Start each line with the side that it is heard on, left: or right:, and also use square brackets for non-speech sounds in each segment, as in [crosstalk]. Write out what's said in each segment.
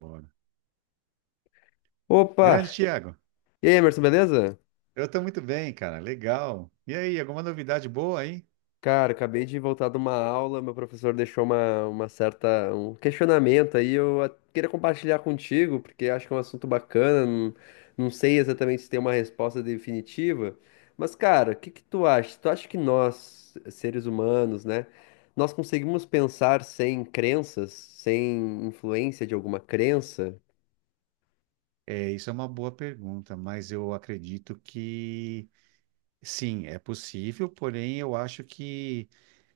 right: Bora.
left: Opa!
right: Grande Thiago.
left: E aí, Emerson, beleza?
right: Eu estou muito bem, cara. Legal. E aí, alguma novidade boa aí?
left: Cara, acabei de voltar de uma aula, meu professor deixou um questionamento aí, queria compartilhar contigo, porque acho que é um assunto bacana, não sei exatamente se tem uma resposta definitiva, mas cara, o que que tu acha? Tu acha que nós, seres humanos, né, nós conseguimos pensar sem crenças, sem influência de alguma crença?
right: É, isso é uma boa pergunta, mas eu acredito que sim, é possível, porém eu acho que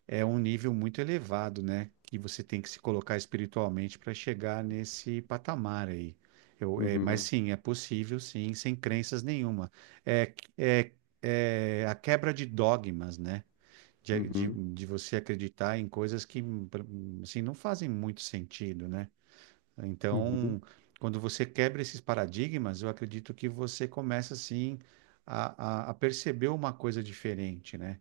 right: é um nível muito elevado, né? Que você tem que se colocar espiritualmente para chegar nesse patamar aí. Eu, é, mas
left: Uhum,
right: sim, é possível, sim, sem crenças nenhuma. É, é, é a quebra de dogmas, né? de, de,
left: uhum,
right: de você acreditar em coisas que assim, não fazem muito sentido, né?
left: uhum,
right: Então, quando você quebra esses paradigmas, eu acredito que você começa assim a perceber uma coisa diferente, né?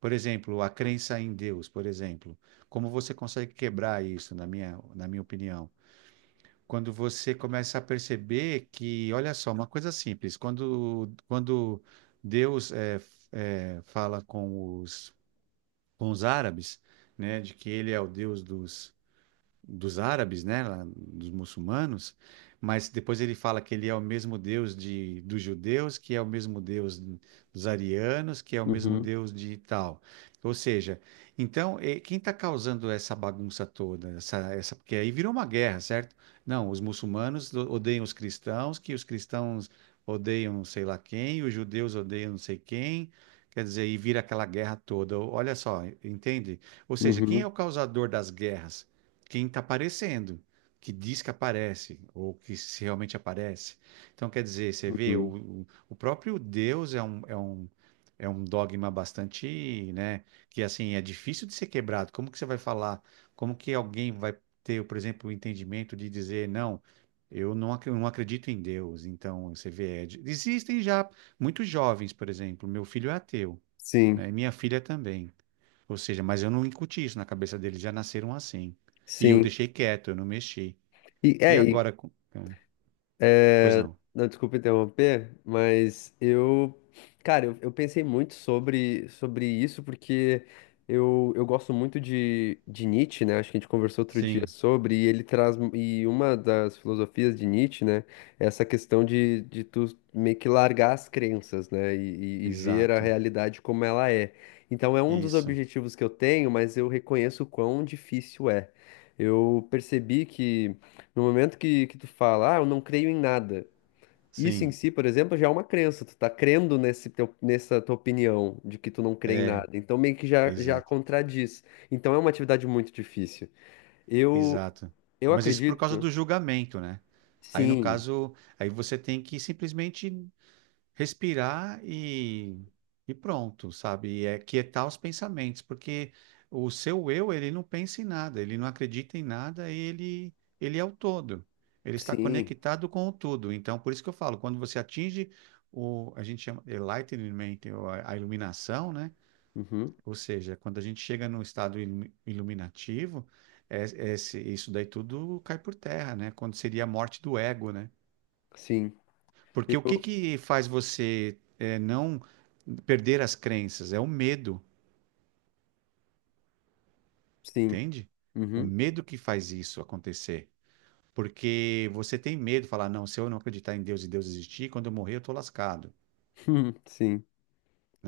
right: Por exemplo, a crença em Deus, por exemplo. Como você consegue quebrar isso, na minha opinião? Quando você começa a perceber que, olha só, uma coisa simples, quando Deus fala com os árabes, né, de que ele é o Deus dos dos árabes, né, lá, dos muçulmanos, mas depois ele fala que ele é o mesmo Deus de, dos judeus, que é o mesmo Deus dos arianos, que é o mesmo
left: uhum,
right: Deus de tal. Ou seja, então, quem está causando essa bagunça toda? Porque aí virou uma guerra, certo? Não, os muçulmanos odeiam os cristãos, que os cristãos odeiam não sei lá quem, os judeus odeiam não sei quem. Quer dizer, e vira aquela guerra toda. Olha só, entende? Ou seja, quem é
left: uhum,
right: o causador das guerras? Quem está aparecendo, que diz que aparece, ou que se realmente aparece. Então, quer dizer, você vê,
left: uhum.
right: o próprio Deus é um, é um dogma bastante, né, que assim, é difícil de ser quebrado. Como que você vai falar? Como que alguém vai ter, por exemplo, o entendimento de dizer, não, eu não, ac- não acredito em Deus. Então, você vê, existem já muitos jovens, por exemplo, meu filho é ateu,
left: Sim,
right: né, e minha filha também. Ou seja, mas eu não incuti isso na cabeça deles, já nasceram assim. E eu
left: sim.
right: deixei quieto, eu não mexi.
left: E,
right: E
left: é, e
right: agora. Pois
left: é,
right: não.
left: não, desculpa interromper, mas cara, eu pensei muito sobre isso, porque eu gosto muito de Nietzsche, né? Acho que a gente conversou outro dia
right: Sim,
left: sobre, e ele traz, e uma das filosofias de Nietzsche, né, é essa questão de tu meio que largar as crenças, né, e ver a
right: exato.
left: realidade como ela é. Então é um dos
right: Isso.
left: objetivos que eu tenho, mas eu reconheço o quão difícil é. Eu percebi que no momento que tu fala, ah, eu não creio em nada. Isso em
right: Sim,
left: si, por exemplo, já é uma crença. Tu tá crendo nesse nessa tua opinião de que tu não crê em
right: é,
left: nada. Então meio que já
right: exato,
left: contradiz. Então é uma atividade muito difícil. Eu,
right: exato.
left: eu
right: Mas isso por causa
left: acredito.
right: do julgamento, né? Aí no
left: Sim,
right: caso, aí você tem que simplesmente respirar e pronto, sabe? E é quietar os pensamentos, porque o seu eu, ele não pensa em nada, ele não acredita em nada, ele é o todo. Ele está
left: sim,
right: conectado com o tudo. Então, por isso que eu falo, quando você atinge o, a gente chama enlightenment, ou a iluminação, né?
left: uhum,
right: Ou seja, quando a gente chega num estado iluminativo, isso daí tudo cai por terra, né? Quando seria a morte do ego, né?
left: sim,
right: Porque o que
left: eu,
right: que faz você não perder as crenças? É o medo,
left: sim,
right: entende? O
left: uhum,
right: medo que faz isso acontecer. Porque você tem medo, falar, não, se eu não acreditar em Deus e Deus existir, quando eu morrer eu tô lascado,
left: [laughs] sim.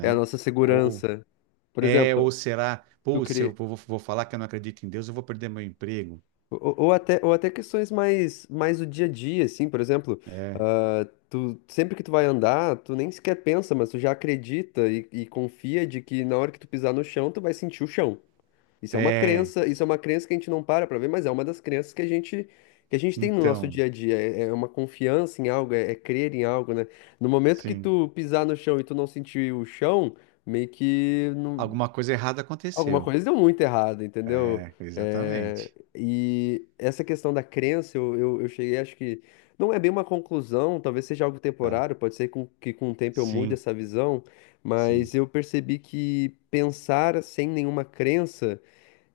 left: É a nossa
right: Ou
left: segurança. Por
right: ou
left: exemplo,
right: será,
left: tu
right: pô, se eu
left: crê,
right: vou, vou falar que eu não acredito em Deus, eu vou perder meu emprego.
left: Ou até questões mais do dia a dia, assim, por exemplo,
right: É,
left: ah, tu, sempre que tu vai andar, tu nem sequer pensa, mas tu já acredita e confia de que na hora que tu pisar no chão, tu vai sentir o chão. Isso é uma
right: é,
left: crença, isso é uma crença que a gente não para pra ver, mas é uma das crenças que que a gente tem no nosso
right: então,
left: dia a dia. É, é uma confiança em algo, é, é crer em algo, né? No momento que
right: sim,
left: tu pisar no chão e tu não sentir o chão, meio que não,
right: alguma coisa errada
left: alguma
right: aconteceu.
left: coisa deu muito errado, entendeu?
right: É,
left: É,
right: exatamente,
left: e essa questão da crença, eu cheguei, acho que não é bem uma conclusão, talvez seja algo
right: tá?
left: temporário, pode ser que com o tempo eu mude
right: Sim,
left: essa visão,
right: sim.
left: mas eu percebi que pensar sem nenhuma crença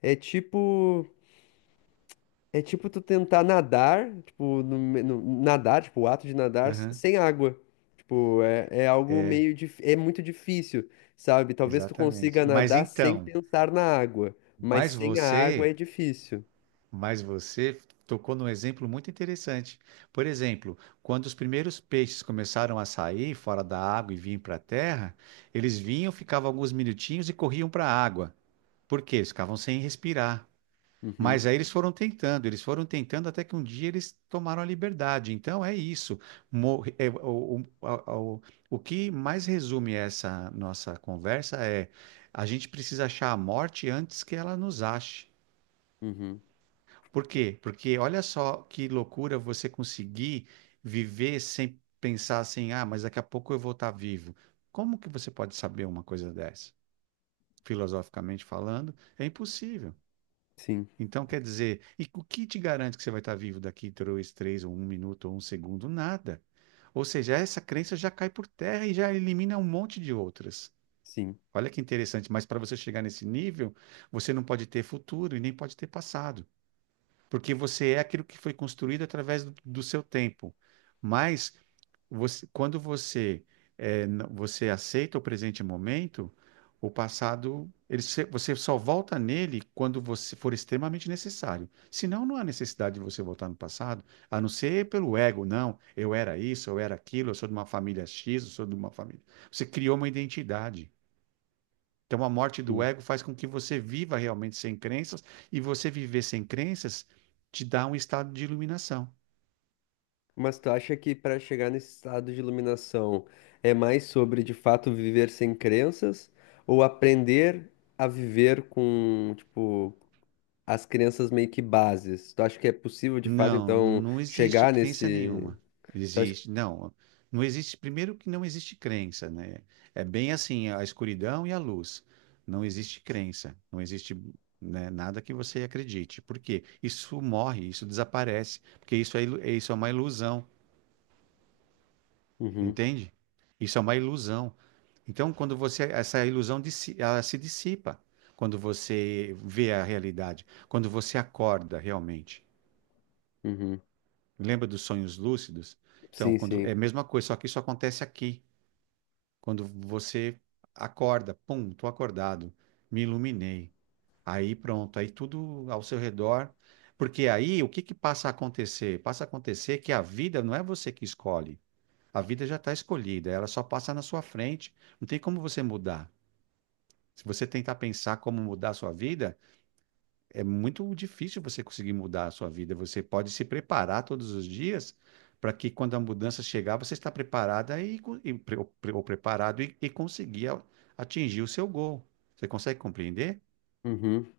left: é tipo. É tipo tu tentar nadar, tipo, nadar, tipo, o ato de nadar
right: Aham.
left: sem água. Tipo, é, é algo meio é muito difícil, sabe? Talvez tu
right: Exatamente.
left: consiga
right: Mas
left: nadar sem
right: então,
left: pensar na água, mas
right: mas
left: sem a água é
right: você,
left: difícil.
right: mas você tocou num exemplo muito interessante. Por exemplo, quando os primeiros peixes começaram a sair fora da água e vinham para a terra, eles vinham, ficavam alguns minutinhos e corriam para a água. Por quê? Eles ficavam sem respirar.
left: Uhum,
right: Mas aí eles foram tentando até que um dia eles tomaram a liberdade. Então é isso. Mor- é, o, o, a- o, o que mais resume essa nossa conversa é a gente precisa achar a morte antes que ela nos ache.
left: uhum.
right: Por quê? Porque olha só que loucura você conseguir viver sem pensar assim, ah, mas daqui a pouco eu vou estar vivo. Como que você pode saber uma coisa dessa? Filosoficamente falando, é impossível.
left: Sim,
right: Então, quer dizer, e o que te garante que você vai estar vivo daqui dois, três, ou um minuto, ou um segundo? Nada. Ou seja, essa crença já cai por terra e já elimina um monte de outras.
left: sim,
right: Olha que interessante, mas para você chegar nesse nível, você não pode ter futuro e nem pode ter passado, porque você é aquilo que foi construído através do seu tempo. Mas quando você você aceita o presente momento, o passado, ele se- você só volta nele quando você for extremamente necessário. Senão, não há necessidade de você voltar no passado, a não ser pelo ego, não, eu era isso, eu era aquilo, eu sou de uma família X, eu sou de uma família. Você criou uma identidade. Então, a morte do
left: sim.
right: ego faz com que você viva realmente sem crenças, e você viver sem crenças te dá um estado de iluminação.
left: Mas tu acha que para chegar nesse estado de iluminação é mais sobre de fato viver sem crenças ou aprender a viver com, tipo, as crianças meio que bases. Tu acha que é possível, de fato,
right: Não,
left: então,
right: não existe
left: chegar
right: crença
left: nesse.
right: nenhuma.
left: Tu
right: Existe,
left: acha...
right: não, não existe. Primeiro que não existe crença, né? É bem assim, a escuridão e a luz. Não existe crença, não existe, né, nada que você acredite. Por quê? Isso morre, isso desaparece, porque isso é uma ilusão,
left: Uhum,
right: entende? Isso é uma ilusão. Então, quando você, essa ilusão ela se dissipa quando você vê a realidade, quando você acorda realmente.
left: uhum.
right: Lembra dos sonhos lúcidos? Então,
left: Sim,
right: quando é
left: sim.
right: a mesma coisa, só que isso acontece aqui. Quando você acorda, pum, tô acordado, me iluminei. Aí pronto, aí tudo ao seu redor. Porque aí o que que passa a acontecer? Passa a acontecer que a vida não é você que escolhe. A vida já está escolhida, ela só passa na sua frente. Não tem como você mudar. Se você tentar pensar como mudar a sua vida, é muito difícil você conseguir mudar a sua vida. Você pode se preparar todos os dias para que quando a mudança chegar, você está preparada ou preparado e atingir o seu gol. Você consegue compreender?
left: Uhum.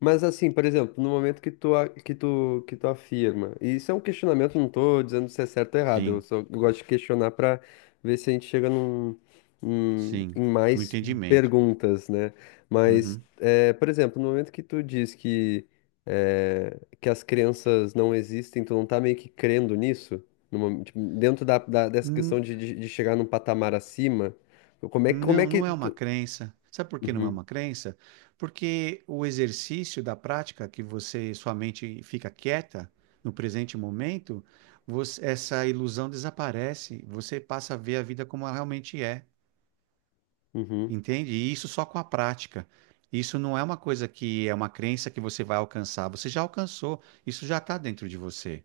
left: Mas assim, por exemplo, no momento que tu, a- que tu afirma, e isso é um questionamento, não tô dizendo se é certo ou errado, eu
right: Sim,
left: só gosto de questionar pra ver se a gente chega num,
right: sim,
left: em
right: no
left: mais
right: entendimento.
left: perguntas, né? Mas,
right: Uhum.
left: é, por exemplo, no momento que tu diz que, é, que as crenças não existem, tu não tá meio que crendo nisso, No mom- tipo, dentro dessa
right: Hum,
left: questão de chegar num patamar acima, como é, como é
right: não,
left: que
right: não é uma
left: tu...
right: crença. Sabe por que não é
left: Uhum,
right: uma crença? Porque o exercício da prática, que você, sua mente fica quieta no presente momento, essa ilusão desaparece. Você passa a ver a vida como ela realmente é,
left: uhum,
right: entende? E isso só com a prática. Isso não é uma coisa que é uma crença que você vai alcançar. Você já alcançou. Isso já está dentro de você.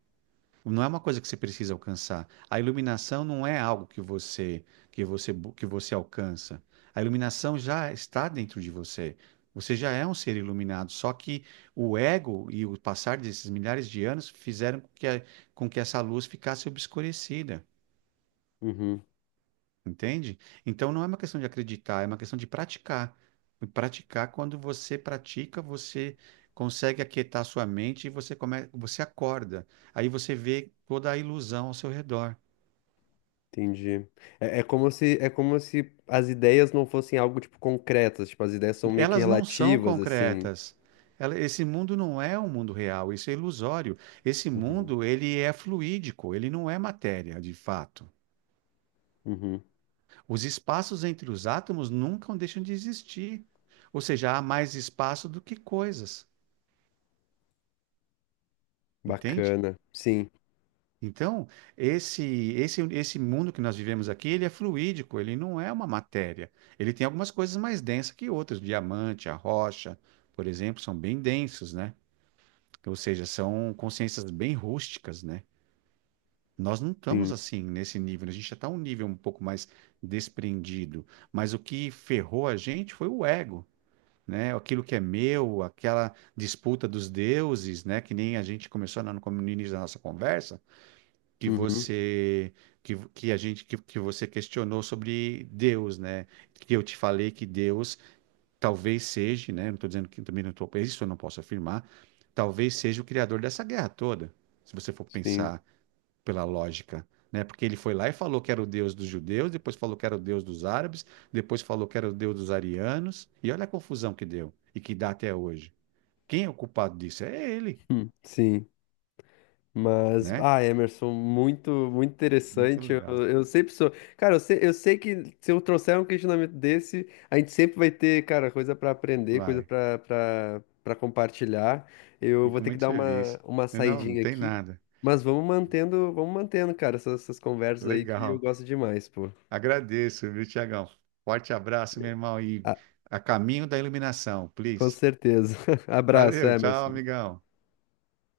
right: Não é uma coisa que você precisa alcançar. A iluminação não é algo que você que você alcança. A iluminação já está dentro de você. Você já é um ser iluminado, só que o ego e o passar desses milhares de anos fizeram com que, com que essa luz ficasse obscurecida,
left: uhum.
right: entende? Então não é uma questão de acreditar, é uma questão de praticar. E praticar, quando você pratica, você consegue aquietar sua mente e você come, você acorda. Aí você vê toda a ilusão ao seu redor.
left: Entendi. É, é como se as ideias não fossem algo, tipo, concretas. Tipo, as ideias são meio que
right: Elas não são
left: relativas, assim.
right: concretas. Esse mundo não é um mundo real, isso é ilusório. Esse
left: Uhum.
right: mundo, ele é fluídico, ele não é matéria, de fato.
left: Uhum.
right: Os espaços entre os átomos nunca deixam de existir. Ou seja, há mais espaço do que coisas, entende?
left: Bacana. Sim,
right: Então, esse, esse mundo que nós vivemos aqui, ele é fluídico, ele não é uma matéria. Ele tem algumas coisas mais densas que outras. O diamante, a rocha, por exemplo, são bem densos, né? Ou seja, são consciências bem rústicas, né? Nós não estamos
left: sim.
right: assim nesse nível, a gente já está um nível um pouco mais desprendido, mas o que ferrou a gente foi o ego, né? Aquilo que é meu, aquela disputa dos deuses, né? Que nem a gente começou lá no início da nossa conversa, que
left: Uhum.
right: você que a gente que você questionou sobre Deus, né? Que eu te falei que Deus talvez seja, né? Não estou dizendo que também não estou, isso eu não posso afirmar, talvez seja o criador dessa guerra toda, se você for
left: Sim.
right: pensar pela lógica, né? Porque ele foi lá e falou que era o Deus dos judeus, depois falou que era o Deus dos árabes, depois falou que era o Deus dos arianos, e olha a confusão que deu e que dá até hoje. Quem é o culpado disso? É ele,
left: [laughs] Sim. Mas,
right: né?
left: ah, Emerson, muito, muito
right: Muito
left: interessante.
right: legal.
left: Eu sempre sou. Cara, eu sei que se eu trouxer um questionamento desse, a gente sempre vai ter, cara, coisa para aprender, coisa
right: Vai.
left: para compartilhar. Eu vou
right: Fico
left: ter que
right: muito
left: dar
right: feliz.
left: uma
right: Não, não
left: saidinha
right: tem
left: aqui,
right: nada.
left: mas vamos mantendo, cara, essas conversas aí que eu
right: Legal.
left: gosto demais, pô.
right: Agradeço, viu, Tiagão? Forte abraço, meu irmão, e
left: Ah,
right: a caminho da iluminação,
left: com
right: please.
left: certeza. [laughs] Abraço,
right: Valeu, tchau,
left: Emerson.
right: amigão.